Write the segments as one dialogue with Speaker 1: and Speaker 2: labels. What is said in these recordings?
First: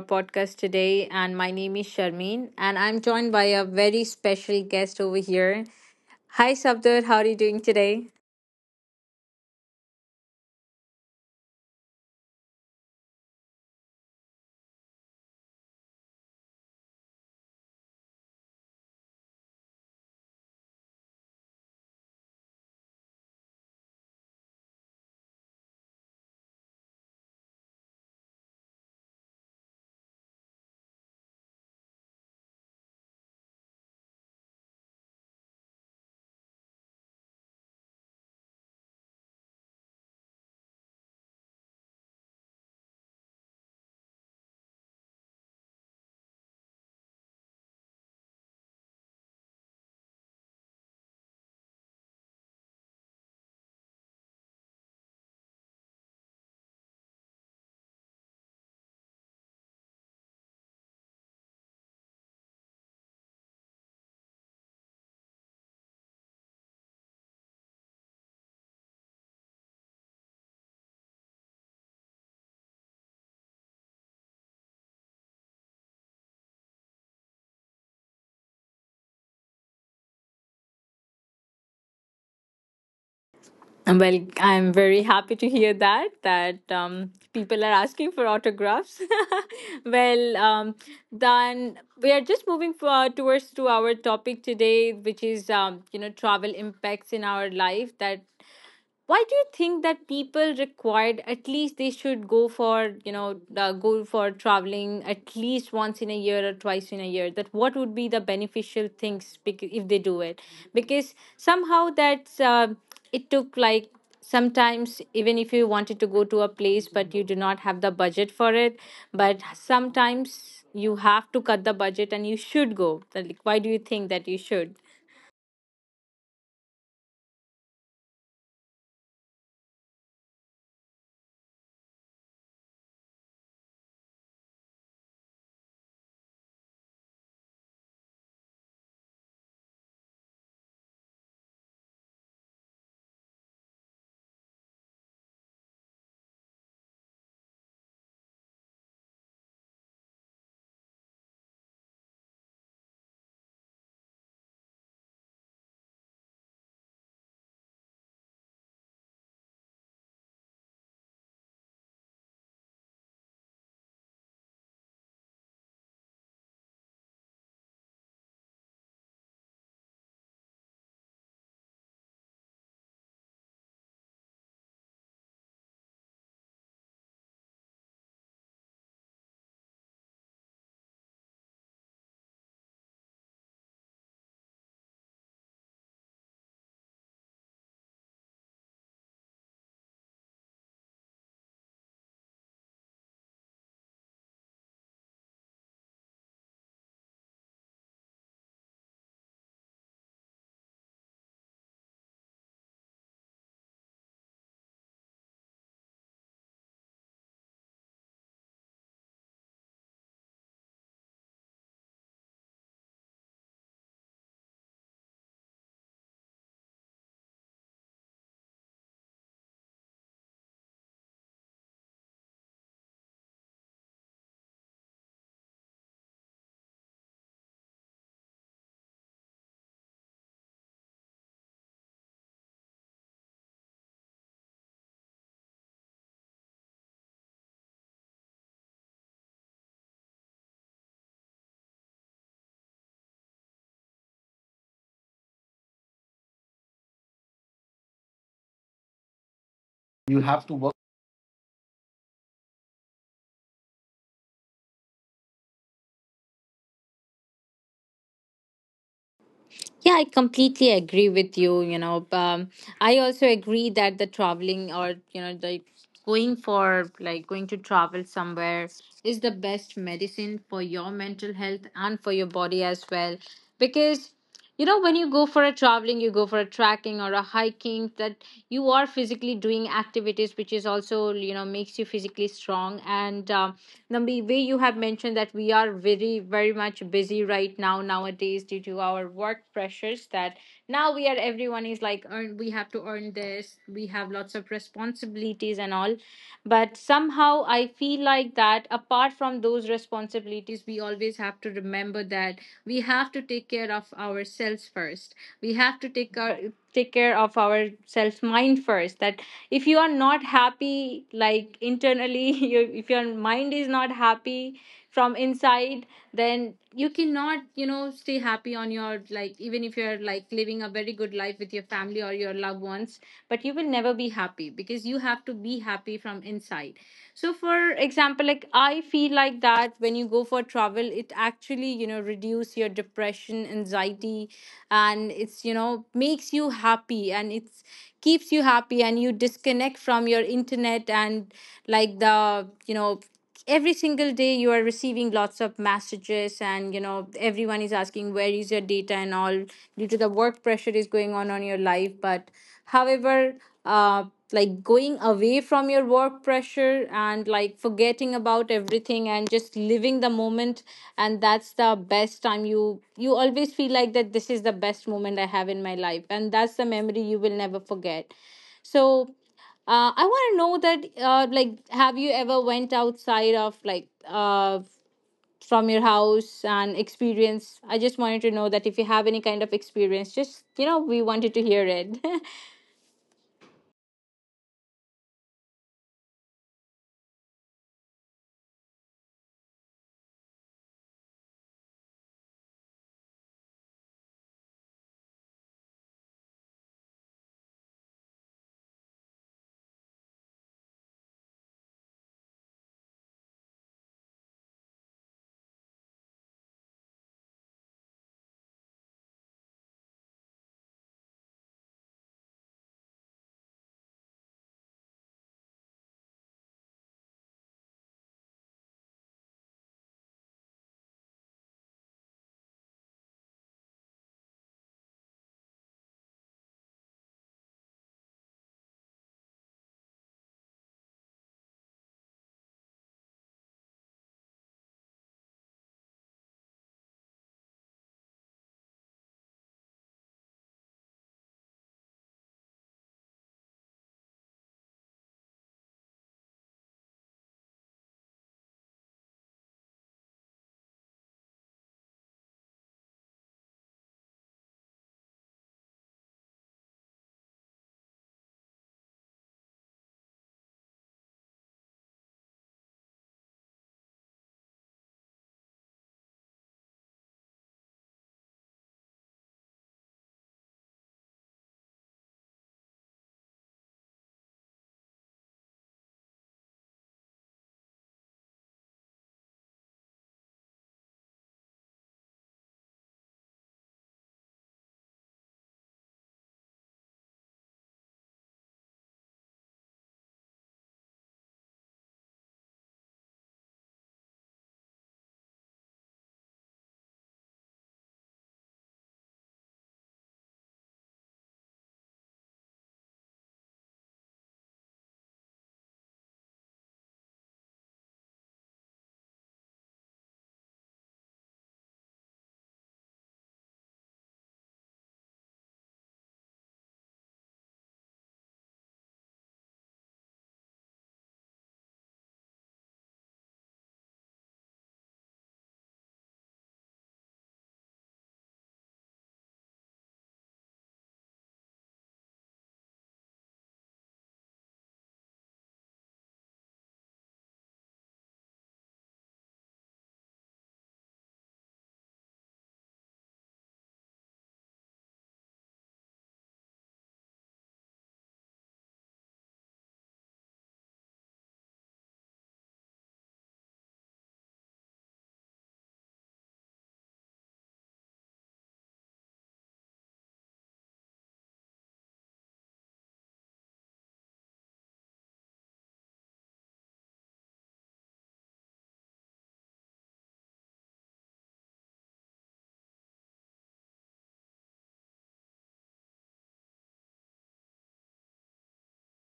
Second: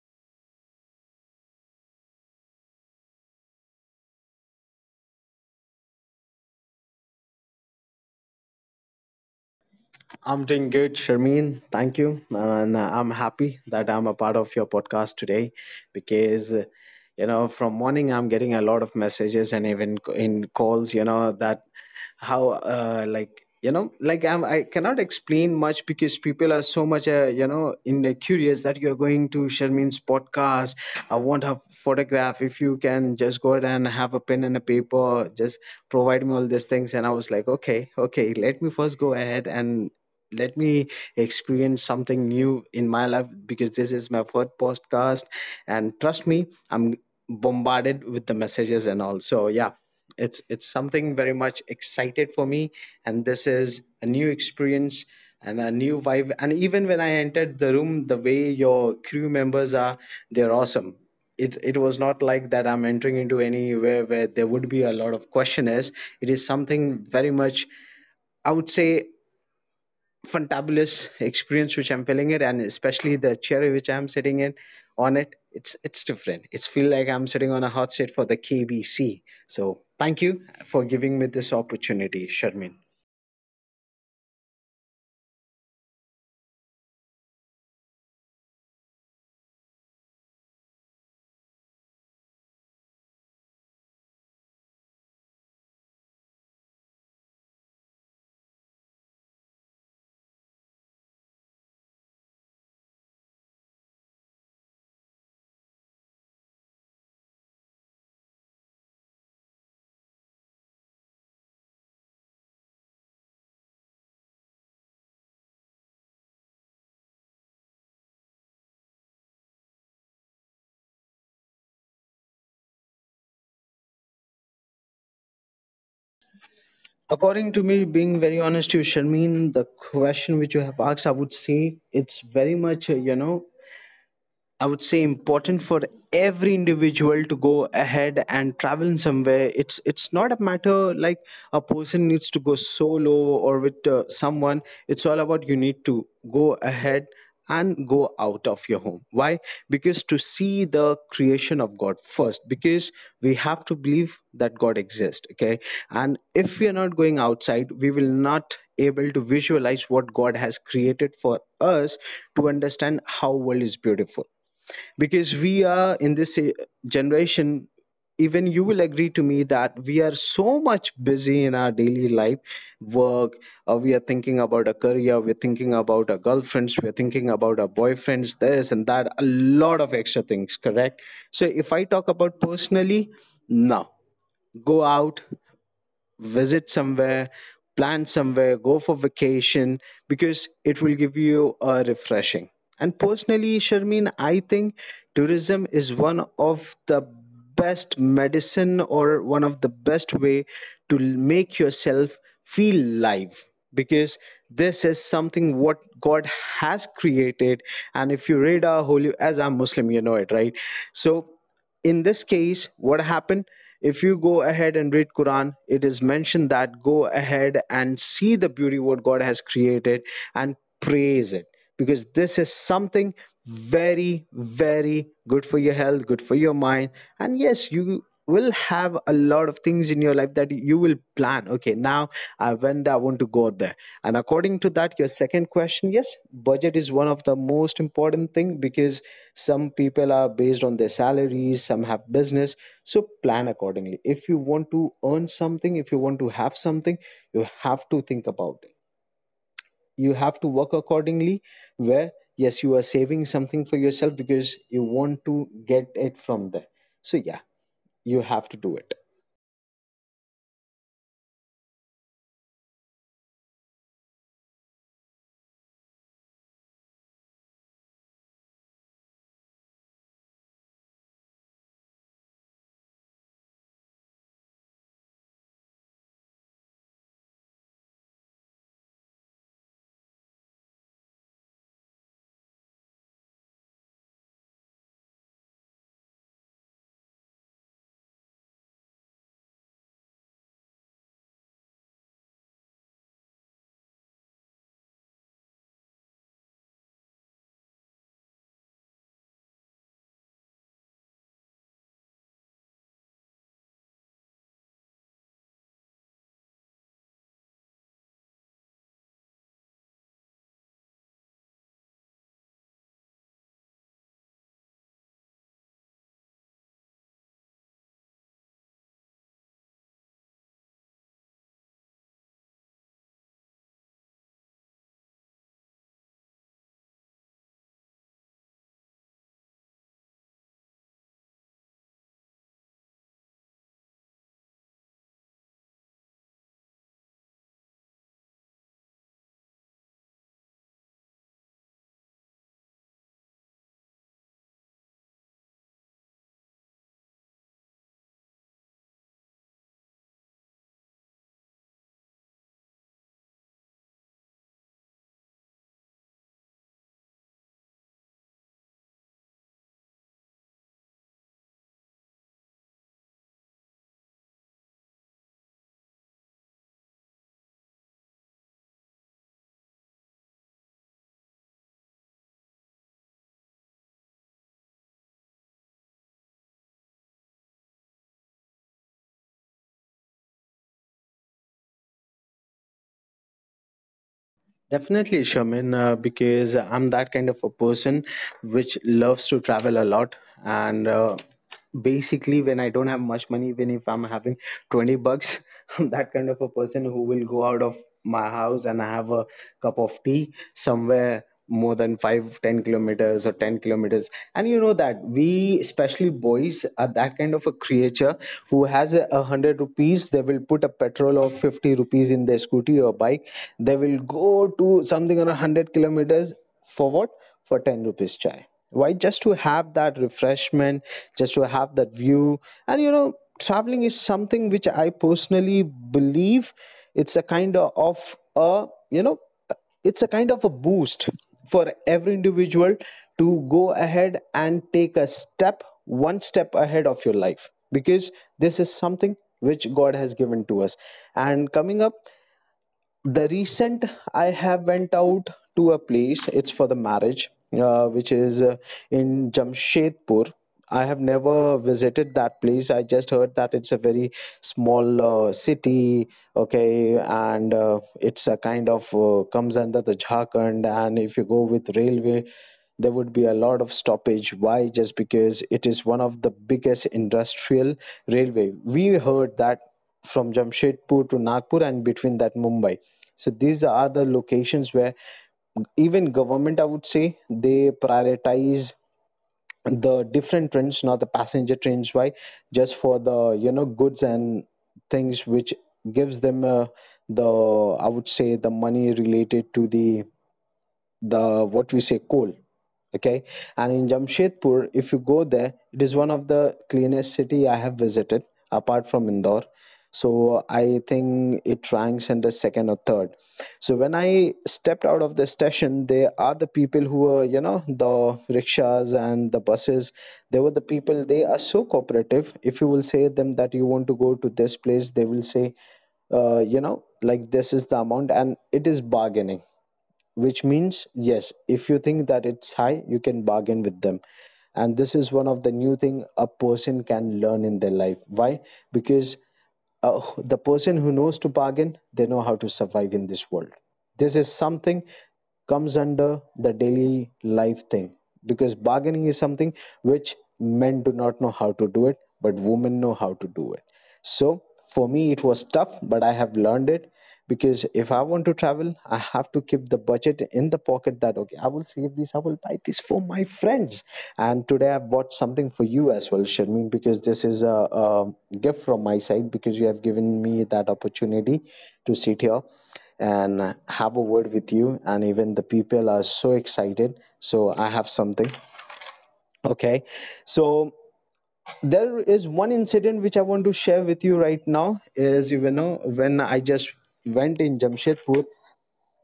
Speaker 1: podcast today. And my name is Sharmeen, and I'm joined by a very special guest over here. Hi, Sabdar. How are you doing today?
Speaker 2: I'm doing good, Sharmeen. Thank you. And I'm happy that I'm a part of your podcast today because, from morning I'm getting a lot of messages and even in calls, that how, like, like I cannot explain much because people are so much, in curious that you're going to Sharmeen's podcast. I want her photograph. If you can just go ahead and have a pen and a paper, just provide me all these things. And I was like, okay, okay, let me first go ahead and let me experience something new in my life because this is my first podcast, and trust me, I'm bombarded with the messages and all. So yeah, it's something very much excited for me, and this is a new experience and a new vibe. And even when I entered the room, the way your crew members are, they're awesome. It was not like that I'm entering into anywhere where there would be a lot of questionnaires. It is something very much, I would say, fantabulous experience which I'm feeling it, and especially the chair which I'm sitting in on it. It's different. It's feel like I'm sitting on a hot seat for the KBC. So thank you for giving me this opportunity, Sharmin.
Speaker 1: Well, I'm very happy to hear that people are asking for autographs. well, um, then we are just moving for, towards to our topic today, which is you know travel impacts in our life, that why do you think that people required, at least they should go for go for traveling at least once in a year or twice in a year, that what would be the beneficial things if they do it, because somehow that's it took like sometimes even if you wanted to go to a place but you do not have the budget for it. But sometimes you have to cut the budget and you should go, like why do you think that you should...
Speaker 2: According to me, being very honest to you, Sharmin, the question which you have asked, I would say it's very much I would say important for every individual to go ahead and travel somewhere. It's not a matter like a person needs to go solo or with someone. It's all about you need to go ahead and go out of your home. Why? Because to see the creation of God first. Because we have to believe that God exists. Okay, and if we are not going outside, we will not able to visualize what God has created for us, to understand how world is beautiful, because we are in this generation. Even you will agree to me that we are so much busy in our daily life work. We are thinking about a career, we're thinking about our girlfriends, we're thinking about our boyfriends, this and that, a lot of extra things, correct? So if I talk about personally now, go out, visit somewhere, plan somewhere, go for vacation, because it will give you a refreshing. And personally, Sharmeen, I think tourism is one of the best medicine or one of the best way to make yourself feel live, because this is something what God has created. And if you read our holy, as I'm Muslim, you know it, right? So in this case, what happened, if you go ahead and read Quran, it is mentioned that go ahead and see the beauty what God has created and praise it, because this is something very very good for your health, good for your mind. And yes, you will have a lot of things in your life that you will plan. Okay, now, when I want to go out there, and according to that your second question, yes, budget is one of the most important thing, because some people are based on their salaries, some have business. So plan accordingly. If you want to earn something, if you want to have something, you have to think about it, you
Speaker 1: You have
Speaker 2: have
Speaker 1: to
Speaker 2: to
Speaker 1: work.
Speaker 2: work accordingly, where yes, you are saving something for yourself because you want to get it from there. So yeah, you have to do it.
Speaker 1: Yeah, I completely agree with you. I also agree that the traveling, or, you know, the going for like going to travel somewhere is the best medicine for your mental health and for your body as well. Because, you know, when you go for a traveling, you go for a trekking or a hiking, that you are physically doing activities which is also, you know, makes you physically strong, and the way you have mentioned that we are very, very much busy right now nowadays due to our work pressures, that now we are, everyone is like earn, we have to earn this, we have lots of responsibilities and all, but somehow I feel like that apart from those responsibilities, we always have to remember that we have to take care of ourselves first. We have to take care of our self mind first, that if you are not happy, like, internally, you, if your mind is not happy from inside, then you cannot, you know, stay happy on your, like, even if you're like living a very good life with your family or your loved ones, but you will never be happy because you have to be happy from inside. So, for example, like I feel like that when you go for travel, it actually, you know, reduce your depression, anxiety, and it's, you know, makes you happy, and it's keeps you happy, and you disconnect from your internet, and like the, you know, every single day you are receiving lots of messages, and you know everyone is asking where is your data and all, due to the work pressure is going on your life. But however, uh, like going away from your work pressure, and like forgetting about everything, and just living the moment, and that's the best time you always feel like that this is the best moment I have in my life, and that's the memory you will never forget. So, I want to know that, like, have you ever went outside of like, from your house and experience. I just wanted to know that if you have any kind of experience, just, you know, we wanted to hear it.
Speaker 2: Definitely, Shamin, because I'm that kind of a person which loves to travel a lot. And basically, when I don't have much money, even if I'm having 20 bucks, I'm that kind of a person who will go out of my house and have a cup of tea somewhere more than 5, 10 kilometers or 10 kilometers. And you know that we, especially boys, are that kind of a creature who has a hundred rupees, they will put a petrol of 50 rupees in their scooty or bike, they will go to something around 100 kilometers. For what? For 10 rupees chai. Why? Just to have that refreshment, just to have that view. And you know, traveling is something which I personally believe, it's a kind of a, you know, it's a kind of a boost for every individual to go ahead and take a step, one step ahead of your life, because this is something which God has given to us. And coming up, the recent, I have went out to a place, it's for the marriage, which is in Jamshedpur. I have never visited that place, I just heard that it's a very small city. Okay, and it's a kind of comes under the Jharkhand. And if you go with railway, there would be a lot of stoppage. Why? Just because it is one of the biggest industrial railway, we heard that from Jamshedpur to Nagpur and between that Mumbai. So these are the locations where even government, I would say, they prioritize the different trains, not the passenger trains. Why? Just for the, you know, goods and things, which gives them the, I would say, the money related to the what we say, coal. Okay. And in Jamshedpur, if you go there, it is one of the cleanest city I have visited, apart from Indore. So I think it ranks under second or third. So when I stepped out of the station, there are the people who were, you know, the rickshaws and the buses, they were the people, they are so cooperative. If you will say them that you want to go to this place, they will say, you know, like, this is the amount, and it is bargaining, which means, yes, if you think that it's high, you can bargain with them. And this is one of the new thing a person can learn in their life. Why? Because the person who knows to bargain, they know how to survive in this world. This is something comes under the daily life thing, because bargaining is something which men do not know how to do it, but women know how to do it. So for me it was tough, but I have learned it. Because if I want to travel, I have to keep the budget in the pocket, that okay, I will save this, I will buy this for my friends. And today I bought something for you as well, Sharmeen, because this is a gift from my side, because you have given me that opportunity to sit here and have a word with you, and even the people are so excited, so I have something. Okay. So there is one incident which I want to share with you right now is, you know, when I just went in Jamshedpur.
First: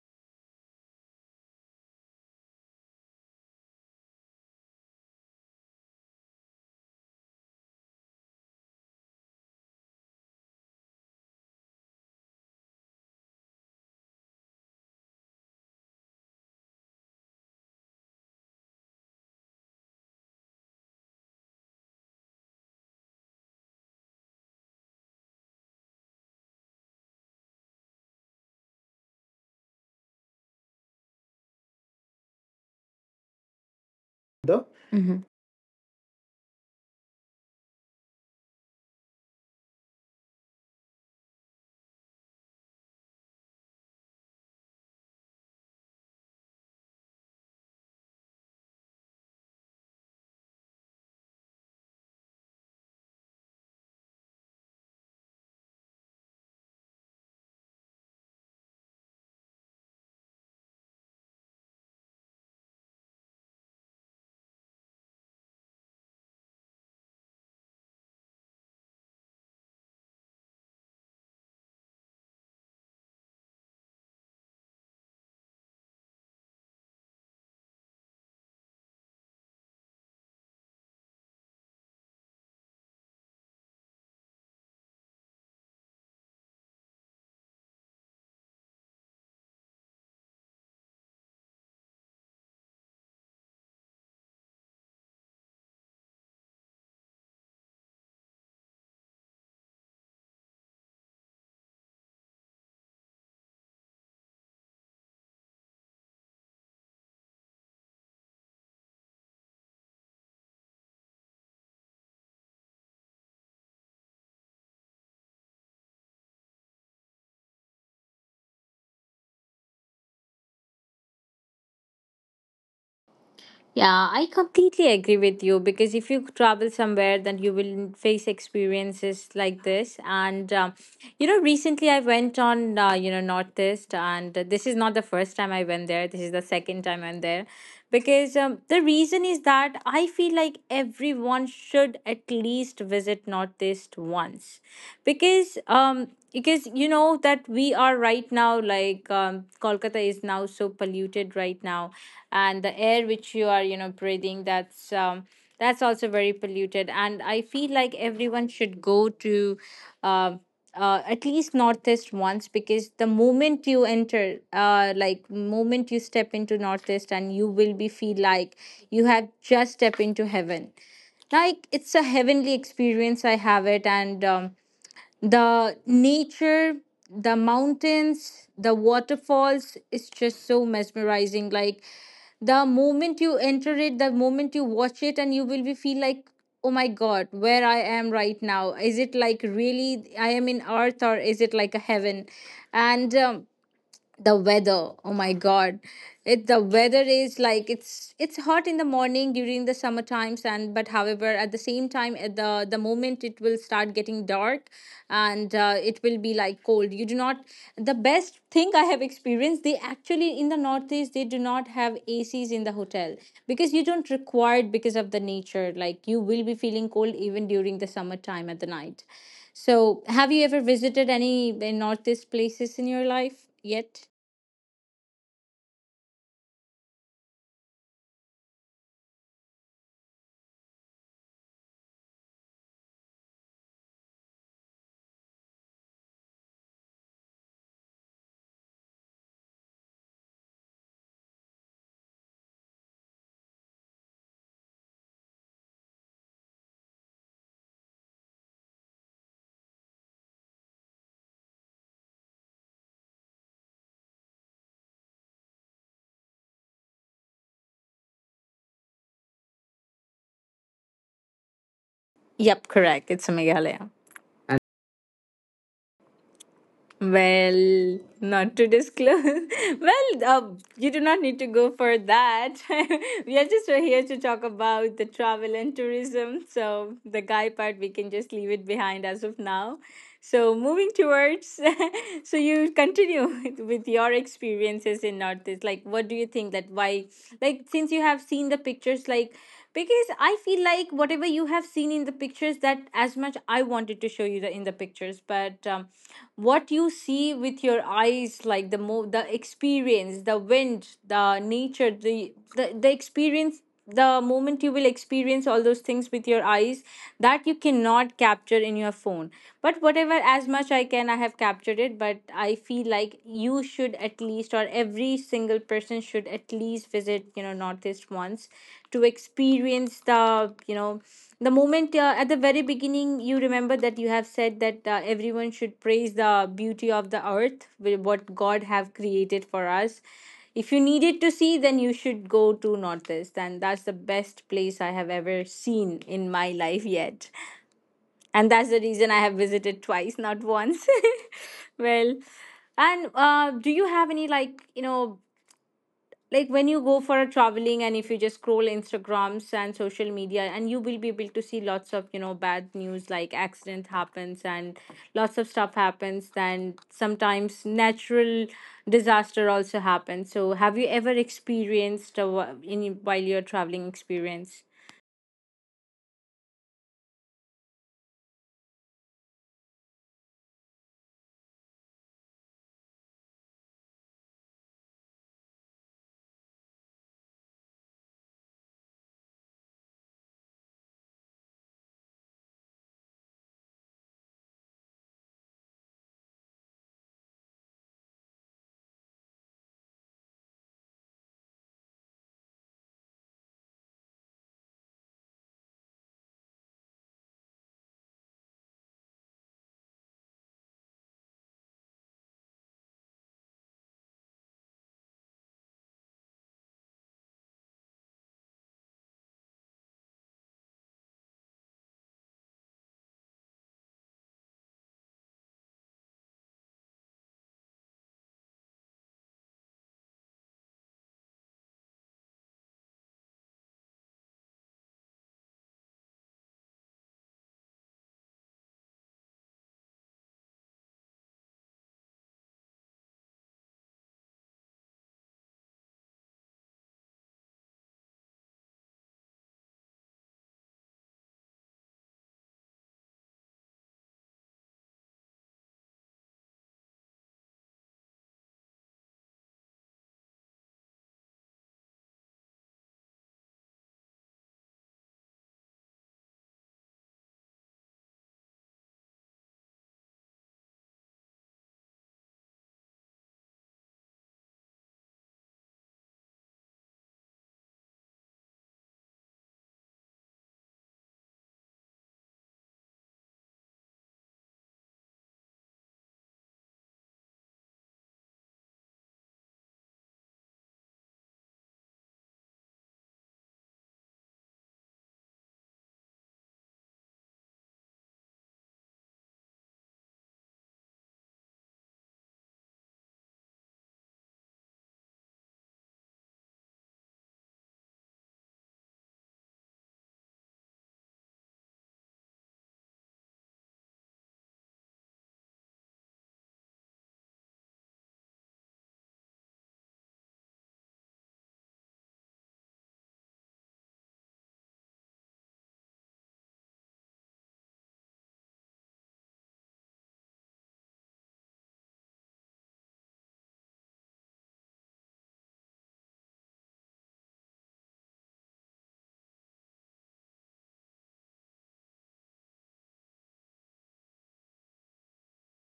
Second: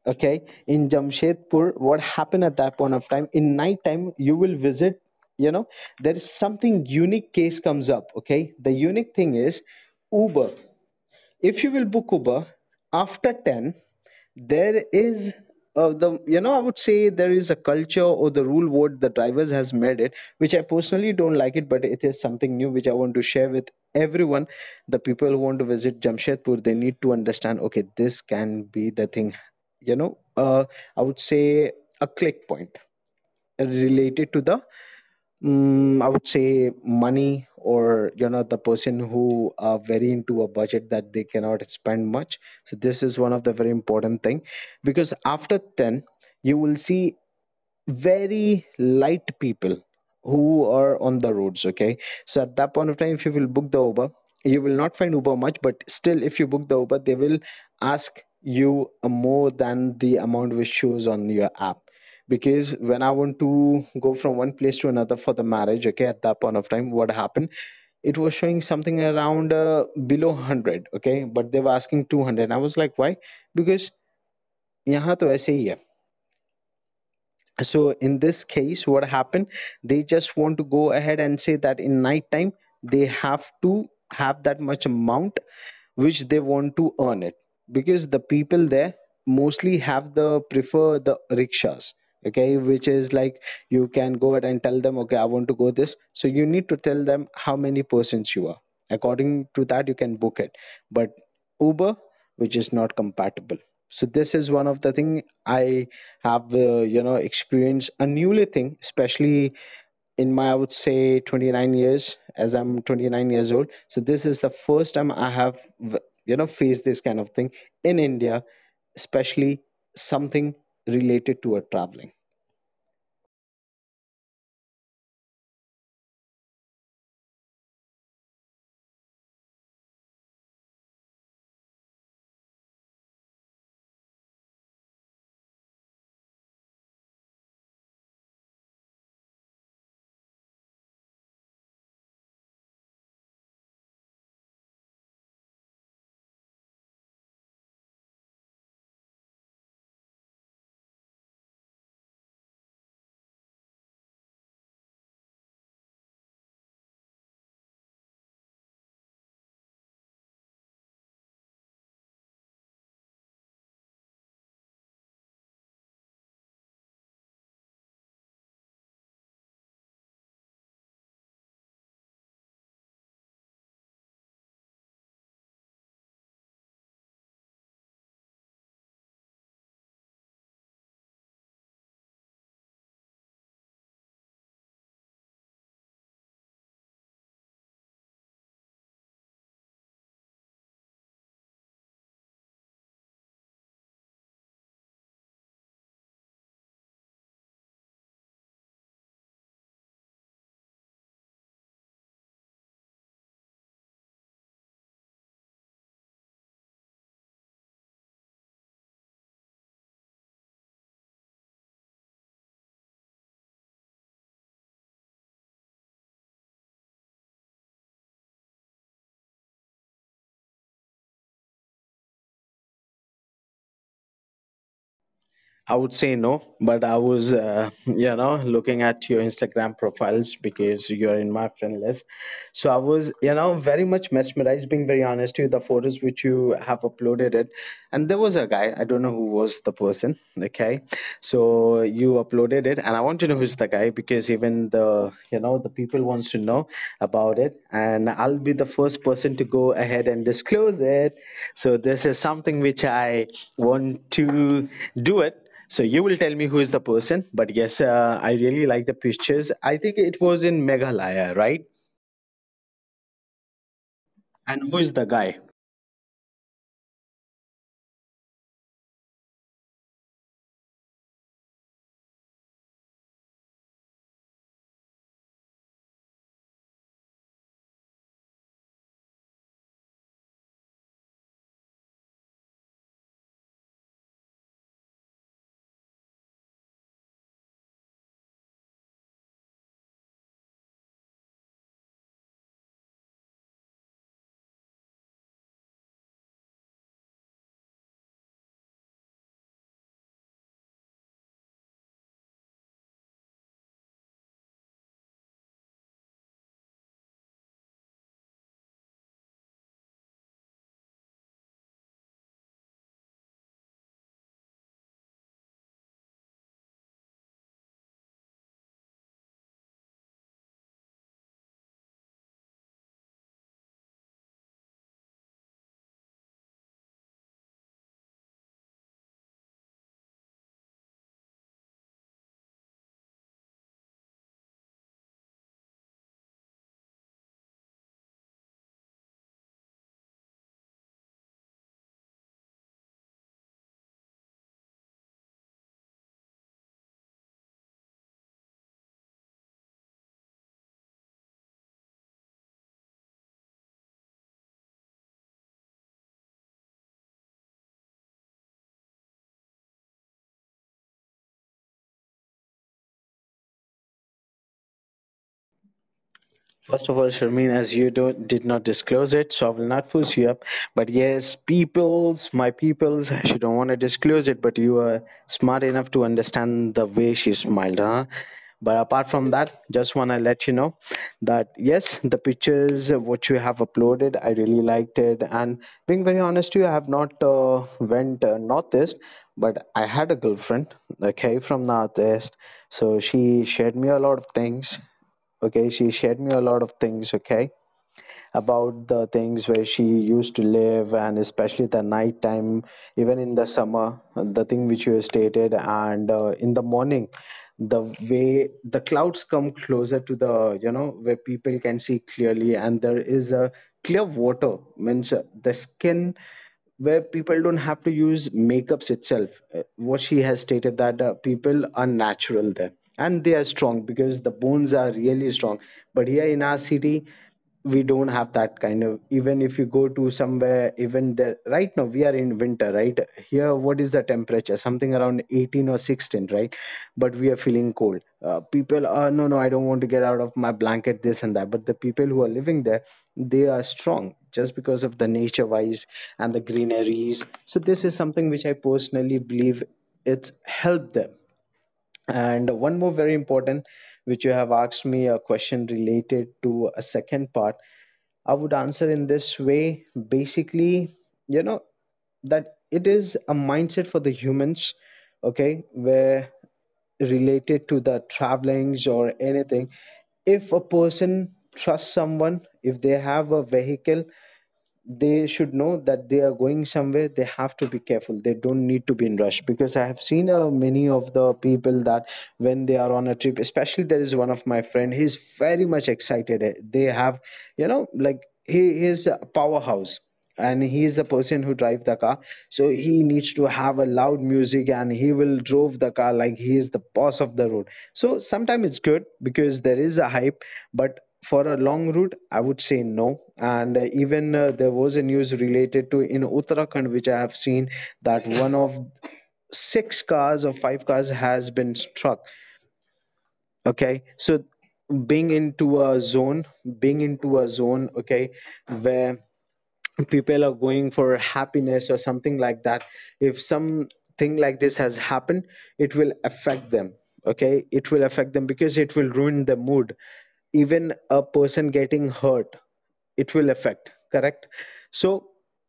Speaker 2: Okay, in Jamshedpur, what happened, at that point of time in night time you will visit, you know, there is something unique case comes up. Okay, the unique thing is Uber. If you will book Uber after 10, there is, the, you know, I would say there is a culture or the rule what the drivers has made it, which I personally don't like it, but it is something new which I want to share with everyone. The people who want to visit Jamshedpur, they need to understand, okay, this can be the thing, you know, I would say, a click point related to the,
Speaker 1: The Hmm.
Speaker 2: I would say, money, or, you know, the person who are very into a budget, that they cannot spend much. So this is one of the very important thing, because after 10 you will see very light people who are on the roads, okay. So at that point of time if you will book the Uber, you will not find Uber much, but still if you book the Uber they will ask you more than the amount which shows on your app. Because when I want to go from one place to another for the marriage, okay, at that point of time what happened, it was showing something around below 100, okay, but they were asking 200. I was like, why? Because yahan to aise hi hai. So in this case what happened, they just want to go ahead and say that in night time they have to have that much amount which they want to earn it, because the people there mostly have the prefer the rickshaws. Okay, which is like you can go ahead and tell them, okay, I want to go this, so you need to tell them how many persons you are. According to that you can book it. But Uber, which is not compatible. So this is one of the thing I have you know, experienced a newly thing, especially in my, I would say, 29 years, as I'm 29 years old. So this is the first time I have you know, faced this kind of thing in India, especially something related to a traveling.
Speaker 1: Yeah, I completely agree with you, because if you travel somewhere, then you will face experiences like this. And recently I went on Northeast, and this is not the first time I went there. This is the second time I'm there, because the reason is that I feel like everyone should at least visit Northeast once, because um because you know that we are right now, like, Kolkata is now so polluted right now, and the air which you are, you know, breathing, that's also very polluted. And I feel like everyone should go to, uh, at least Northeast once, because the moment you enter, like, moment you step into Northeast, and you will be feel like you have just stepped into heaven. Like, it's a heavenly experience I have it. And the nature, the mountains, the waterfalls is just so mesmerizing, like, the moment you enter it, the moment you watch it, and you will be feel like, oh my god, where I am right now? Is it like really I am in earth, or is it like a heaven? And the weather, oh my god, it the weather is like, it's hot in the morning during the summer times, and but however, at the same time, at the moment it will start getting dark, and it will be like cold. You do not... The best thing I have experienced, they actually in the Northeast, they do not have ACs in the hotel, because you don't require it, because of the nature, like you will be feeling cold even during the summertime at the night. So, have you ever visited any Northeast places in your life yet?
Speaker 2: I would say no, but I was you know, looking at your Instagram profiles because you're in my friend list. So I was, you know, very much mesmerized, being very honest to you. The photos which you have uploaded it, and there was a guy, I don't know who was the person, okay. So you uploaded it, and I want to know who's the guy, because even the, you know, the people wants to know about it, and I'll be the first person to go ahead and disclose it. So this is something which I want to do it. So you will tell me who is the person. But yes, I really like the pictures. I think it was in Meghalaya, right?
Speaker 1: Yep, correct. It's a Meghalaya.
Speaker 2: And who is the guy?
Speaker 1: Well, not to disclose. well, uh, you do not need to go for that. We are just here to talk about the travel and tourism. So, the guy part, we can just leave it behind as of now. So, moving towards, so you continue with your experiences in Northeast. Like, what do you think that why, like since you have seen the pictures, like, because I feel like whatever you have seen in the pictures, that as much I wanted to show you the, in the pictures, but what you see with your eyes, like the experience, the wind, the nature, the experience, the moment you will experience all those things with your eyes, that you cannot capture in your phone. But whatever, as much I can, I have captured it, but I feel like you should at least, or every single person should at least visit, you know, Northeast once, to experience the, you know, the moment, at the very beginning you remember that you have said that, everyone should praise the beauty of the earth, what god have created for us. If you needed to see, then you should go to Northeast, and that's the best place I have ever seen in my life yet. And that's the reason I have visited twice, not once. Well, and do you have any, like, you know, like, when you go for a traveling, and if you just scroll Instagrams and social media, and you will be able to see lots of, you know, bad news like accident happens, and lots of stuff happens, and sometimes natural disaster also happens. So, have you ever experienced in while you're traveling experience?
Speaker 2: First of all, Sharmeen, as you don't did not disclose it, so I will not force you up. But yes, peoples, my peoples, she don't want to disclose it, but you are smart enough to understand the way she smiled, huh? But apart from that, just wanna let you know that yes, the pictures, what you have uploaded, I really liked it. And being very honest to you, I have not went northeast, but I had a girlfriend, okay, from northeast. So she shared me a lot of things, okay, she shared me a lot of things okay about the things where she used to live, and especially the night time, even in the summer, the thing which you stated. And in the morning, the way the clouds come closer to the, you know, where people can see clearly, and there is a clear water, means, the skin, where people don't have to use makeups itself. What she has stated that people are natural there, and they are strong because the bones are really strong. But here in our city, we don't have that kind of, even if you go to somewhere. Even there, right now we are in winter, right? Here what is the temperature, something around 18 or 16, right? But we are feeling cold. People are, no no, I don't want to get out of my blanket, this and that. But the people who are living there, they are strong just because of the nature wise and the greeneries. So this is something which I personally believe it's helped them. And one more very important, which you have asked me a question related to a second part, I would answer in this way. Basically, you know, that it is a mindset for the humans, okay, where related to the travelings or anything, if a person trusts someone, if they have a vehicle, they should know that they are going somewhere, they have to be careful, they don't need to be in rush. Because I have seen many of the people that when they are on a trip, especially, there is one of my friend, he's very much excited. They have, you know, like, he is a powerhouse, and he is the person who drive the car. So he needs to have a loud music, and he will drove the car like he is the boss of the road. So sometimes it's good because there is a hype, but for a long route I would say no. And even there was a news related to in Uttarakhand which I have seen, that one of six cars or five cars has been struck, okay. So being into a zone, being into a zone okay where people are going for happiness or something like that, if something like this has happened, it will affect them. Okay, it will affect them because it will ruin the mood. Even a person getting hurt, it will affect, correct? So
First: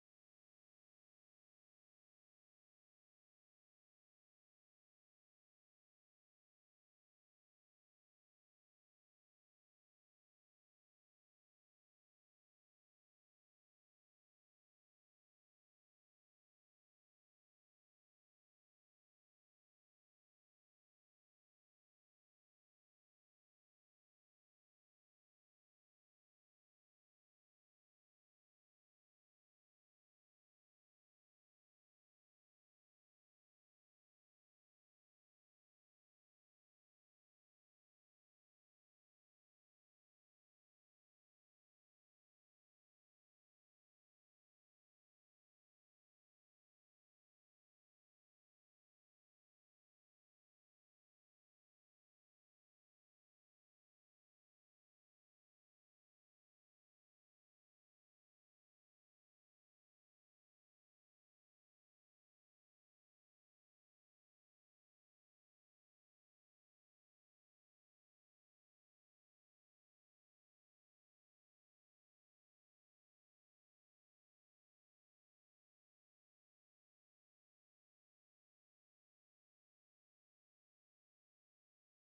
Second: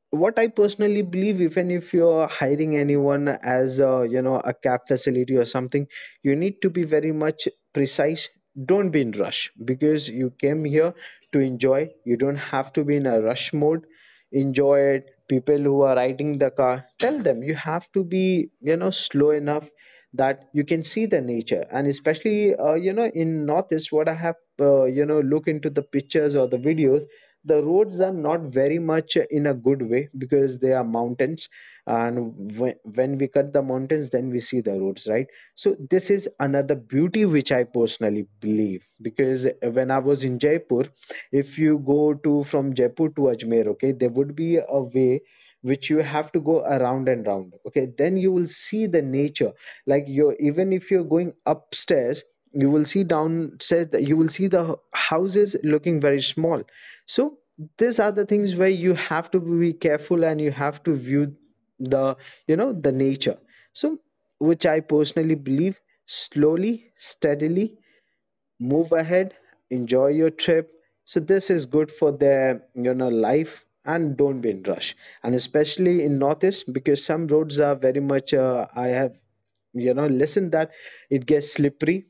Speaker 2: what I personally believe, even if you're hiring anyone as a, you know, a cab facility or something, you need to be very much precise. Don't be in rush, because you came here to enjoy, you don't have to be in a rush mode. Enjoy it. People who are riding the car, tell them you have to be, you know, slow enough, that you can see the nature. And especially you know, in northeast, what I have you know, look into the pictures or the videos, the roads are not very much in a good way, because they are mountains, and when we cut the mountains, then we see the roads, right? So this is another beauty which I personally believe, because when I was in Jaipur, if you go to, from Jaipur to Ajmer, okay, there would be a way which you have to go around and round, okay, then you will see the nature. Like, you, even if you're going upstairs, you will see downstairs, that you will see the houses looking very small. So these are the things where you have to be careful, and you have to view the, you know, the nature. So, which I personally believe, slowly steadily, move ahead, enjoy your trip. So this is good for their, you know, life, and don't be in rush. And especially in northeast, because some roads are very much, I have, you know, listened that it gets slippery.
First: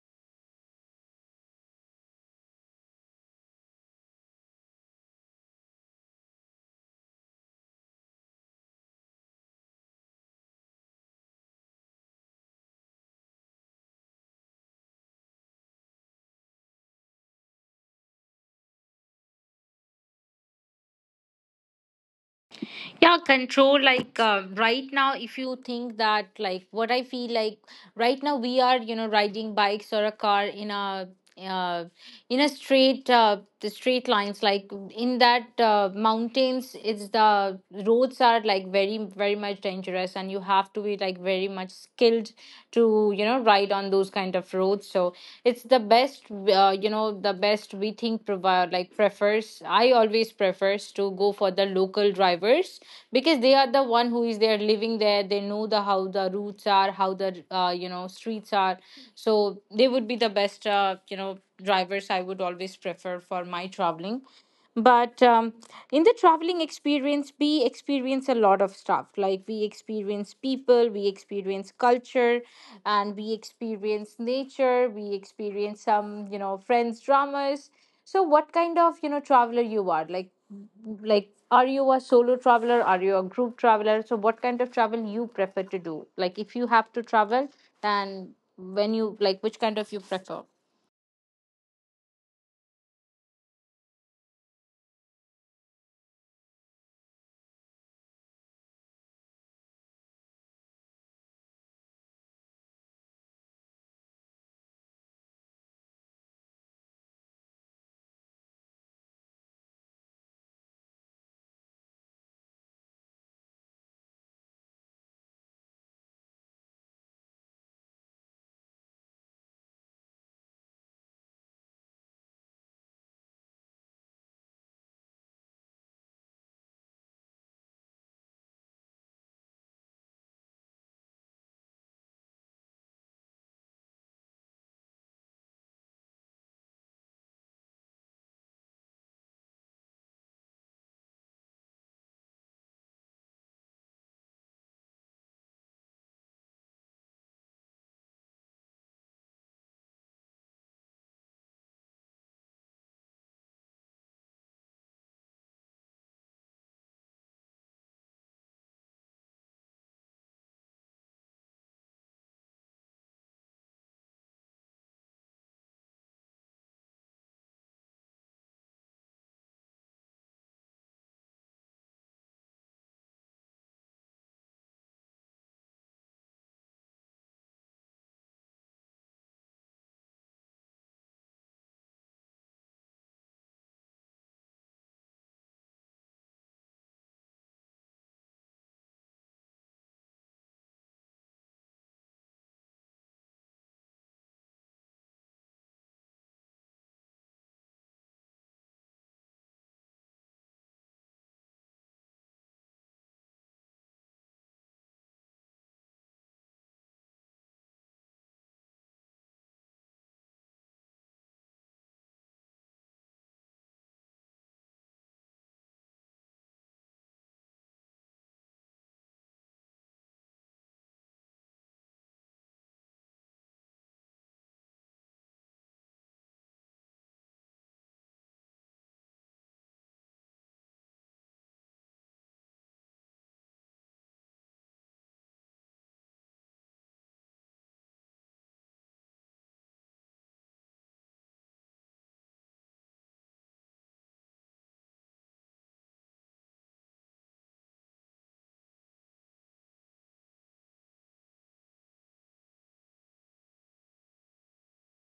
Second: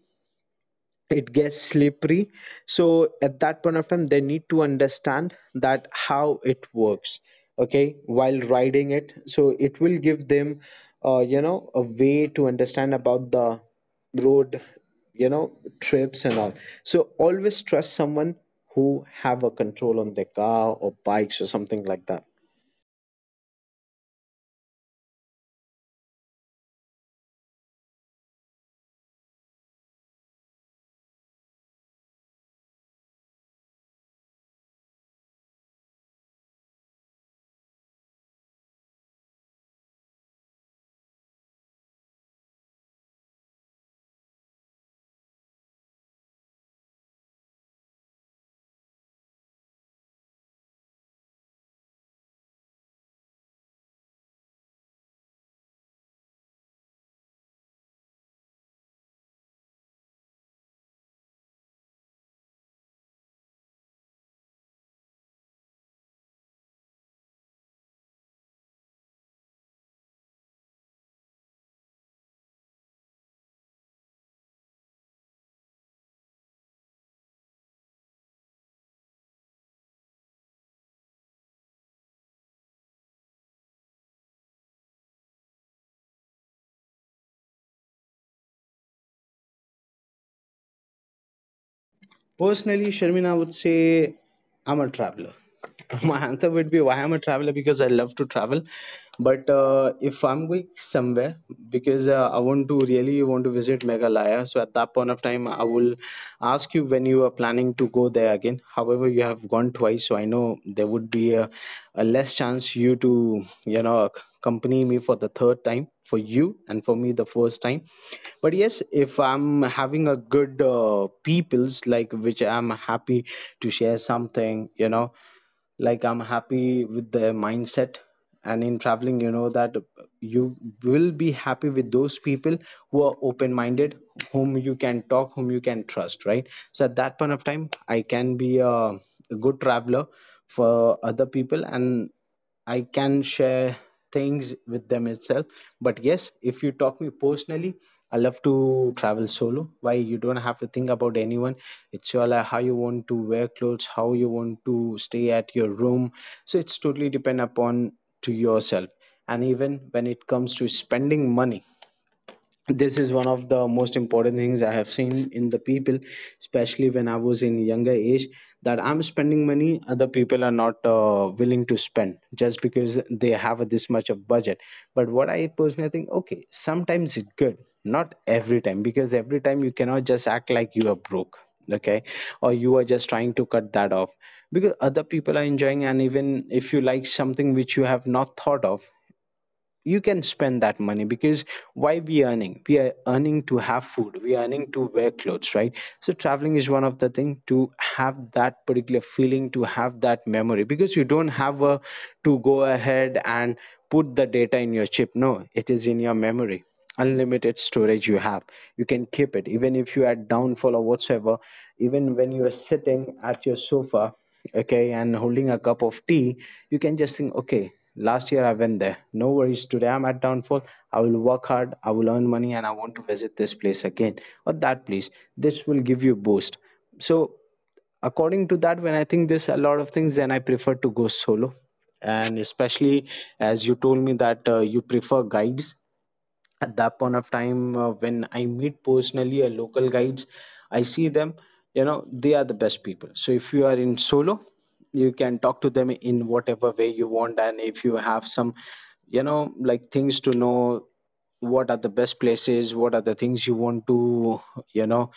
Speaker 2: It gets slippery. So at that point of time they need to understand that how it works, okay, while riding it. So it will give them you know, a way to understand about the road, you know, trips and all. So always trust someone who have a control on their car or bikes or something like that.
Speaker 1: Yeah, control. Like, right now, if you think that, like, what I feel like right now, we are, you know, riding bikes or a car in a, uh in a straight, the straight lines, like in that, mountains, it's the roads are like very, very much dangerous, and you have to be like very much skilled to, you know, ride on those kind of roads. So, it's the best, you know, the best we think provide, like prefers, I always prefers to go for the local drivers, because they are the one who is there living there, they know the how the routes are, how the, you know, streets are, so they would be the best, you know, drivers I would always prefer for my traveling. But in the traveling experience, we experience a lot of stuff, like we experience people, we experience culture, and we experience nature, we experience some, you know, friends dramas. So, what kind of, you know, traveler you are? Like, are you a solo traveler? Are you a group traveler? So, what kind of travel you prefer to do? Like, if you have to travel, then when you like, which kind of you prefer?
Speaker 2: Personally, Sharmina, I would say I'm a traveler. My answer would be, why I'm a traveler, because I love to travel. But if I'm going somewhere, because I want to really want to visit Meghalaya, so at that point of time I will ask you when you are planning to go there again. However, you have gone twice, so I know there would be a less chance you to, you know, accompany me for the third time, for you, and for me the first time. But yes, if I'm having a good people's, like, which I'm happy to share something, you know, like, I'm happy with the mindset. And in traveling, you know, that you will be happy with those people who are open minded, whom you can talk, whom you can trust, right? So at that point of time I can be a good traveler for other people, and I can share things with them itself. But yes, if you talk me personally, I love to travel solo. Why? You don't have to think about anyone. It's your, like, how you want to wear clothes, how you want to stay at your room. So it's totally depend upon to yourself. And even when it comes to spending money, this is one of the most important things I have seen in the people, especially when I was in younger age, that I'm spending money, other people are not willing to spend just because they have this much of budget. But what I personally think, okay, sometimes it's good, not every time. Because every time you cannot just act like you are broke, okay, or you are just trying to cut that off, because other people are enjoying. And even if you like something which you have not thought of, you can spend that money. Because why we earning? We are earning to have food, we are earning to wear clothes, right? So traveling is one of the thing to have that particular feeling, to have that memory. Because you don't have a, to go ahead and put the data in your chip, no, it is in your memory, unlimited storage you have. You can keep it even if you are downfall or whatsoever. Even when you are sitting at your sofa, okay, and holding a cup of tea, you can just think, okay, last year I went there, no worries. Today I'm at downfall, I will work hard, I will earn money, and I want to visit this place again, or that place. This will give you a boost. So according to that, when I think this a lot of things, then I prefer to go solo. And especially as you told me that you prefer guides at that point of time when I meet personally a local guides. I see them, you know, they are the best people. So if you are in solo, you can talk to them in whatever way you want, and if you have some, you know, like things to know, what are the best places, what are the things you want to, you know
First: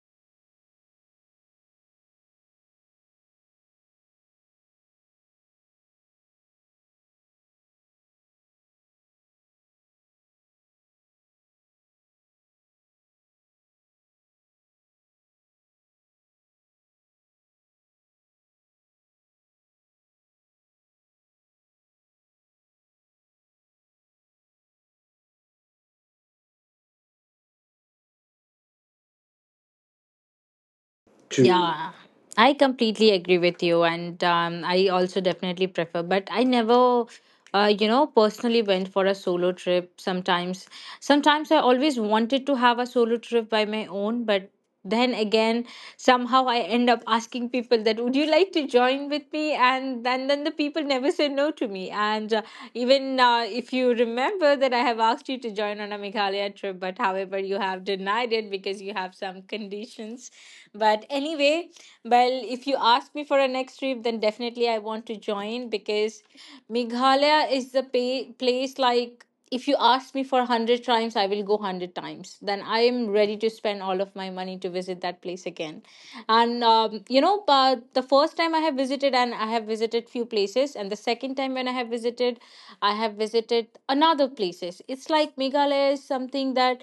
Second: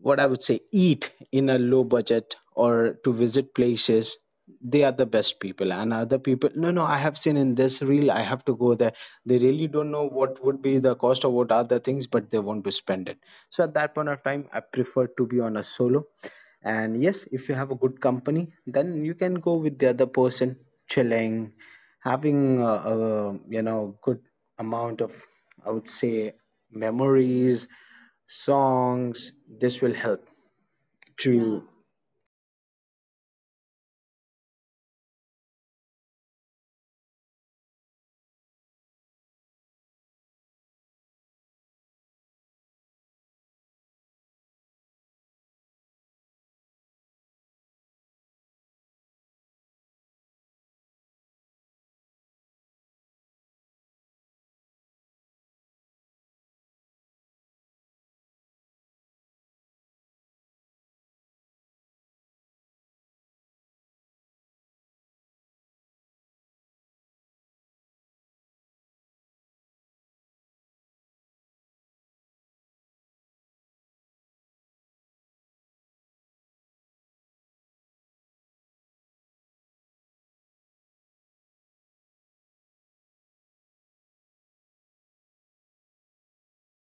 Speaker 2: what I would say, eat in a low budget or to visit places. They are the best people. And other people, no no, I have seen in this reel I have to go there. They really don't know what would be the cost or what are the things, but they want to spend it. So at that point of time I prefer to be on a solo. And yes, if you have a good company, then you can go with the other person, chilling, having a good amount of, I would say, memories, songs. This will help. Yeah. To
Speaker 1: To Yeah, I completely agree with you, and I also definitely prefer. But I never, you know, personally went for a solo trip. Sometimes, I always wanted to have a solo trip by my own, but then again, somehow I end up asking people that would you like to join with me, and then the people never say no to me. And even if you remember that I have asked you to join on a Meghalaya trip, but however you have denied it because you have some conditions, but anyway, well, if you ask me for a next trip, then definitely I want to join, because Meghalaya is the place. Like, if you ask me for 100 times, I will go 100 times. Then I am ready to spend all of my money to visit that place again. And, you know, but the first time I have visited, and I have visited few places. And the second time when I have visited another places. It's like Meghalaya is something that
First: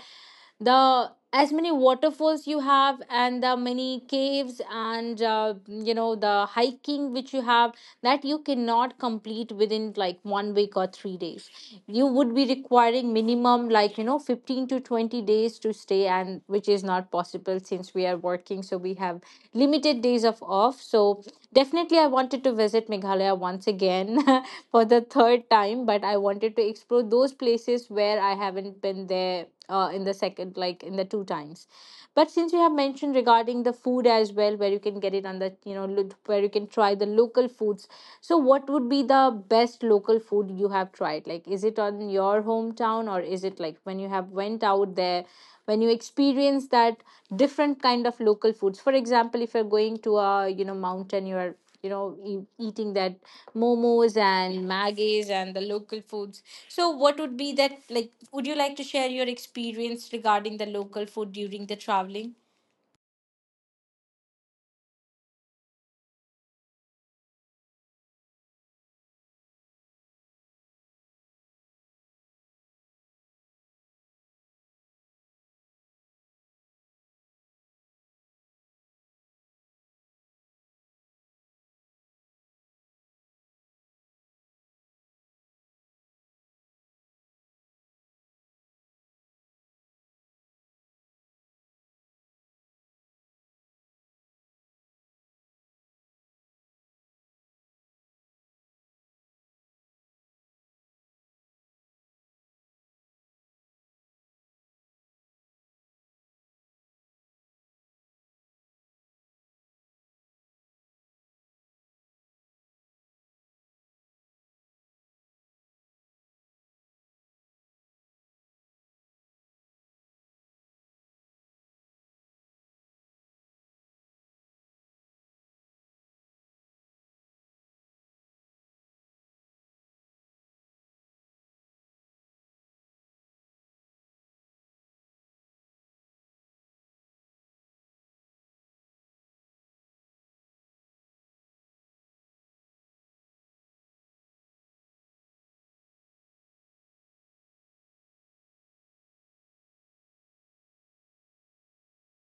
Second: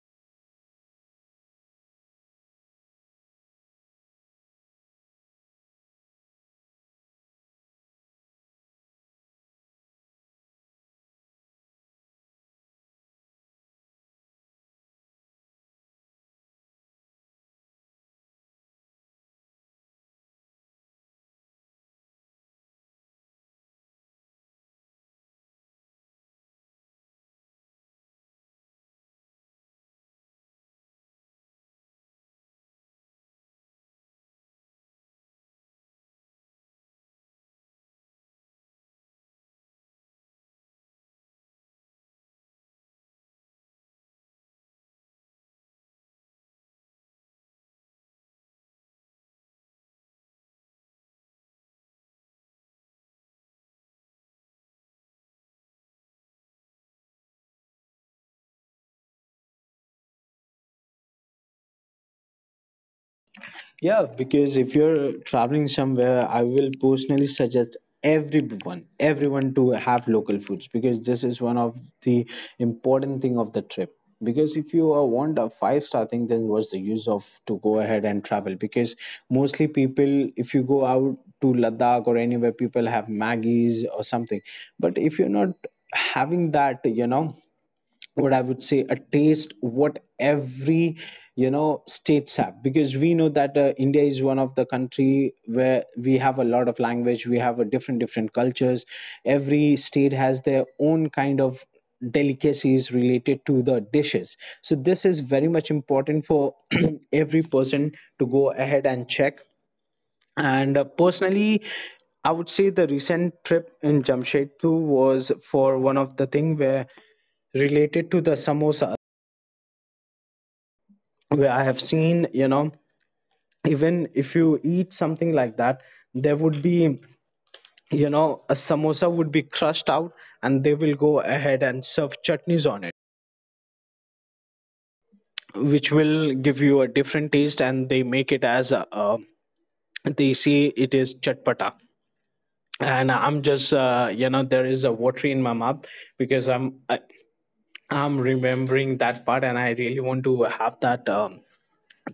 Speaker 1: the as many waterfalls you have, and the many caves, and you know the hiking which you have, that you cannot complete within, like, 1 week or 3 days. You would be requiring minimum, like, you know, 15 to 20 days to stay, and which is not possible since we are working, so we have limited days of off, so definitely I wanted to visit Meghalaya once again for the third time, but I wanted to explore those places where I haven't been there, in the second, like in the two times. But since you have mentioned regarding the food as well, where you can get it on the, you know, where you can try the local foods, so what would be the best local food you have tried, like is it on your hometown, or is it like when you have went out there, when you experience that different kind of local foods. For example, if you're going to a, you know, mountain, you're, you know, eating that momos and maggies and the local foods, so, what would be that? Like, would you like to share your experience regarding the local food during the traveling?
Speaker 2: yeah, because if you're traveling somewhere, I will personally suggest everyone, everyone, to have local foods because this is one of the important thing of the trip. Because if you want a five-star thing, then what's the use of to go ahead and travel? Because mostly people, if you go out to Ladakh or anywhere, people have Maggies or something. But if you're not having that, you know, what I would say, a taste what every, you know, states have, because we know that India is one of the country where we have a lot of language, we have a different different cultures. Every state has their own kind of delicacies related to the dishes. So this is very much important for every person to go ahead and check. And personally, I would say the recent trip in Jamshedpur was for one of the thing where related to the samosa, where I have seen, you know, even if you eat something like that, there would be, you know, a samosa would be crushed out and they will go ahead and serve chutneys on it, which will give you a different taste. And they make it as a, they say it is chatpata. And I'm just you know, there is a watery in my mouth because I'm remembering that part, and I really want to have that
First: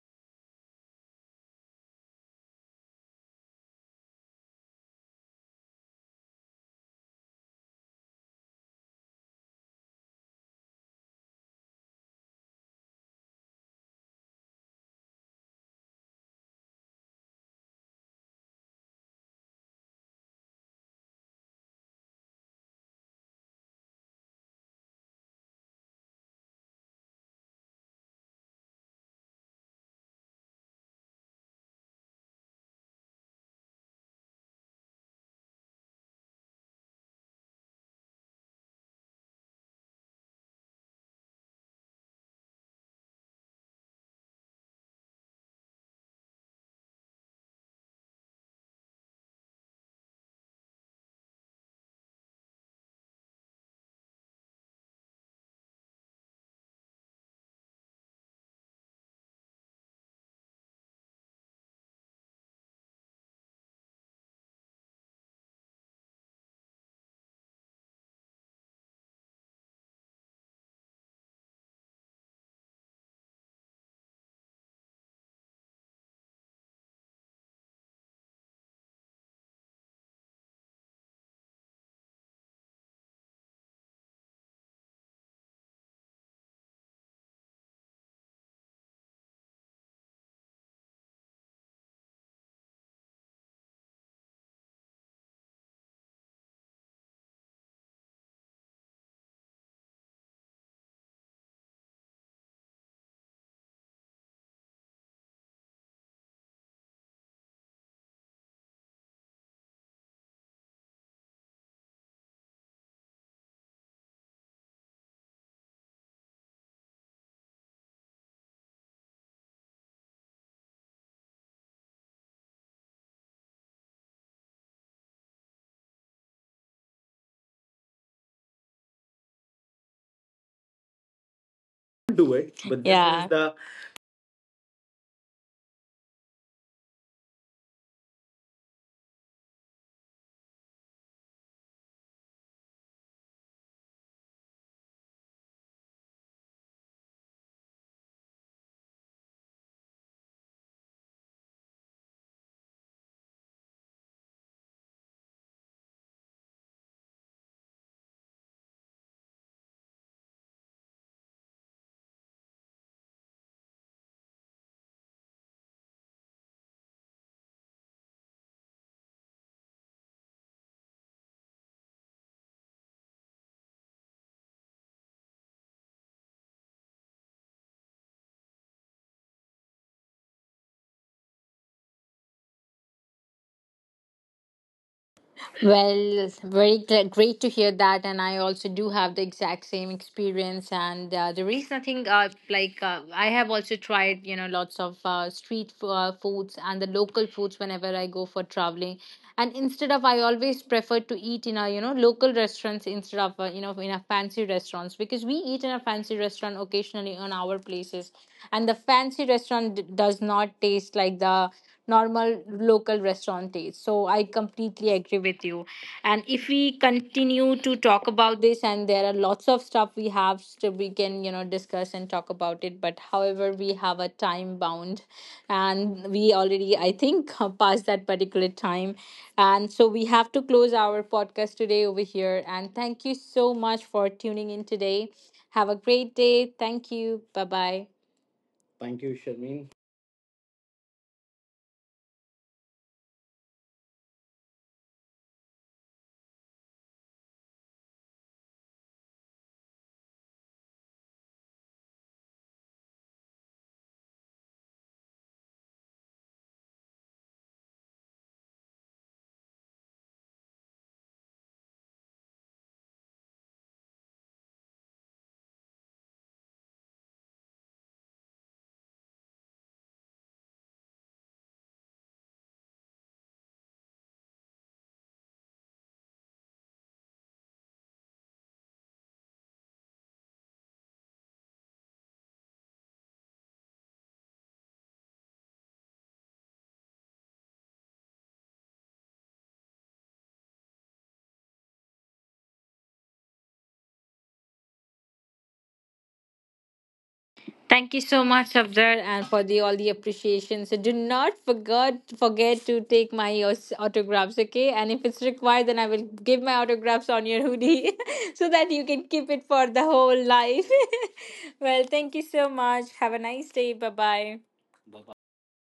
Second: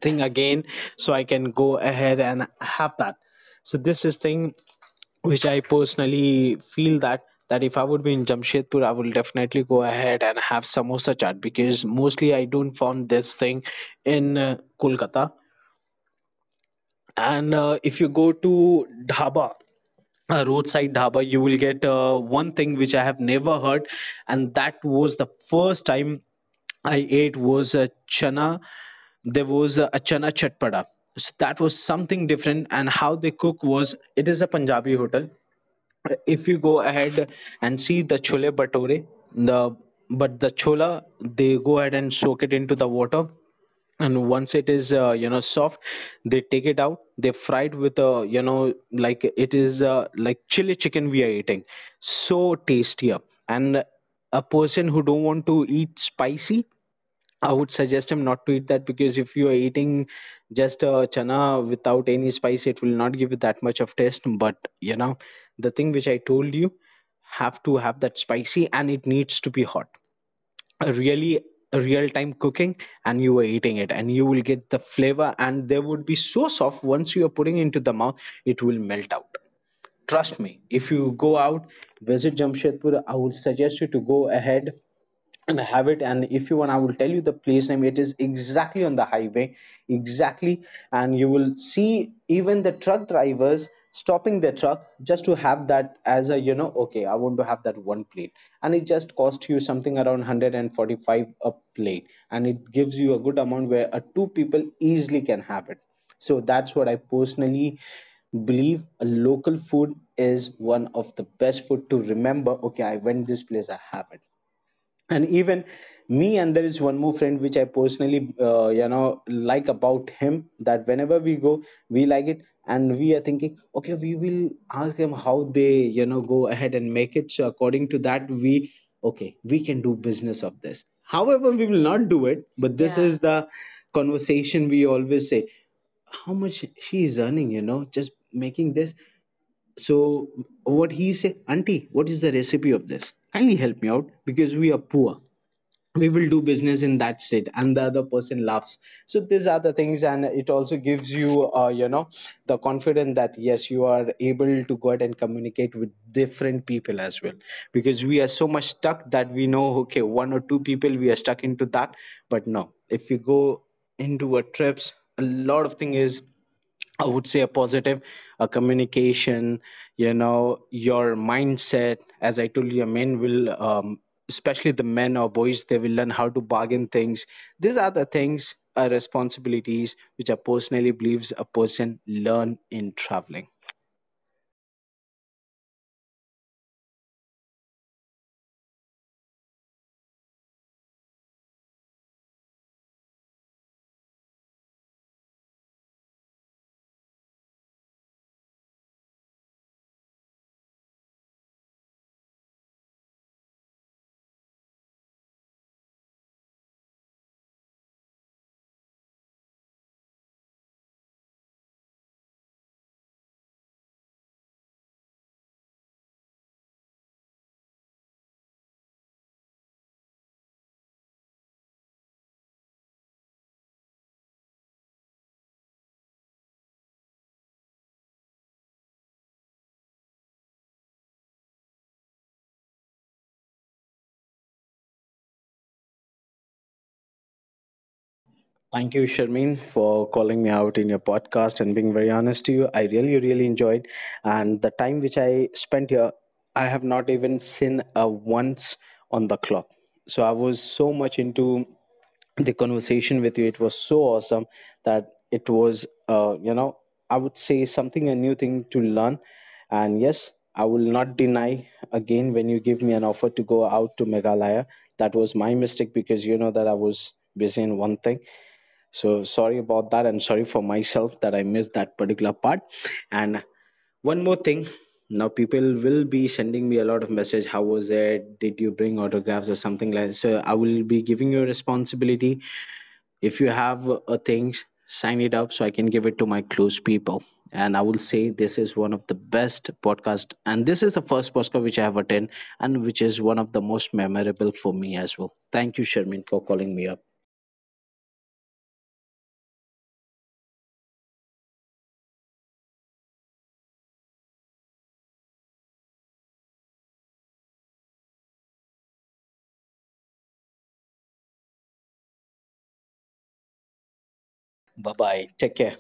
Speaker 2: thing again, so I can go ahead and have that. So this is thing which I personally feel that that if I would be in Jamshedpur, I will definitely go ahead and have samosa chaat, because mostly I don't found this thing in Kolkata. And if you go to dhaba, a roadside dhaba, you will get one thing which I have never heard, and that was the first time I ate was a chana. There was a chana chatpada. So that was something different. And how they cook was, it is a punjabi hotel. If you go ahead and see the chole bhature, the, but the chola, they go ahead and soak it into the water, and once it is you know, soft, they take it out. They fried with a, you know, like it is like chili chicken we are eating. So tastier. And a person who don't want to eat spicy, I would suggest him not to eat that, because if you are eating just chana without any spice, it will not give you that much of taste. But you know, the thing which I told you, have to have that spicy and it needs to be hot. A really, a real time cooking. And you were eating it and you will get the flavor, and they would be so soft. Once you are putting into the mouth, it will melt out. Trust me, if you go out, visit Jamshedpur, I would suggest you to go ahead and have it. And if you want, I will tell you the place name. It is exactly on the highway. Exactly. And you will see even the truck drivers stopping their truck just to have that as a, you know, okay, I want to have that one plate. And it just cost you something around 145 a plate, and it gives you a good amount where a two people easily can have it. So that's what I personally believe, a local food is one of the best food to remember. Okay, I went this place, I have it. And even me and there is one more friend which I personally you know, like about him, that whenever we go, we like it, and we are thinking, okay, we will ask them how they, you know, go ahead and make it. So according to that we, okay, we can do business of this, however we will not do
Speaker 1: Do
Speaker 2: it.
Speaker 1: it,
Speaker 2: But
Speaker 1: but this is,
Speaker 2: this, yeah, is
Speaker 1: yeah,
Speaker 2: the
Speaker 1: the...
Speaker 2: conversation we always say, how much she is earning, you know, just making this. So what he say, Auntie, what is the recipe of this? Kindly help me out, because we are poor. We will do business in that state, and the other person laughs. So these are the things, and it also gives you, you know, the confidence that yes, you are able to go out and communicate with different people as well. Because we are so much stuck that we know, okay, one or two people we are stuck into that, but no, if you go into a trip, a lot of thing is, I would say, a positive, a communication, you know, your mindset. As I told you, men will, especially the men or boys, they will learn how to bargain things. These are the things, responsibilities, which I personally believes a person learn in traveling.
Speaker 1: Well, very great to hear that, and I also do have the exact same experience. And there is nothing, like, I have also tried, you know, lots of street foods and the local foods whenever I go for traveling. And instead of, I always prefer to eat in a, you know, local restaurants instead of, you know, in a fancy restaurants, because we eat in a fancy restaurant occasionally on our places, and the fancy restaurant does not taste like the normal local restaurant taste. So I completely agree with you. And if we continue to talk about this, and there are lots of stuff we have, so we can, you know, discuss and talk about it. But however, we have a time bound, and we already, I think, passed that particular time, and so we have to close our podcast today over here. And thank you so much for tuning in today. Have a great day. Thank you. Bye bye. Thank
Speaker 2: Thank
Speaker 1: you,
Speaker 2: you,
Speaker 1: Sharmin.
Speaker 2: Sharmeen, for calling me out in your podcast and being very honest to you. I really, really enjoyed, and the time which I spent here, I have not even seen a once on the clock. So I was so much into the conversation with you. It was so awesome that it was, you know, I would say something a new thing to learn. And yes, I will not deny again when you give me an offer to go out to Meghalaya. That was my mistake, because you know that I was busy in one thing, so sorry about that, and sorry for myself that I missed that particular part. And one more thing, now people will be sending me a lot of message. How was it? Did you bring autographs or something like? So I will be giving you a responsibility. If you have a things, sign it up, so I can give it to my close people. And I will say this is one of the best podcast, and this is the first podcast which I have attended, and which is one of the most memorable for me as well. Thank you, Shermin, for calling me up.
Speaker 1: Thank you so much, Abdar, and for the all the appreciation. So do not forget to take my autographs, okay? And if it's required, then I will give my autographs on your hoodie so that you can keep it for the whole life. Thank you so much. Have a nice day. Bye
Speaker 2: Bye bye.
Speaker 1: bye.
Speaker 2: Take care.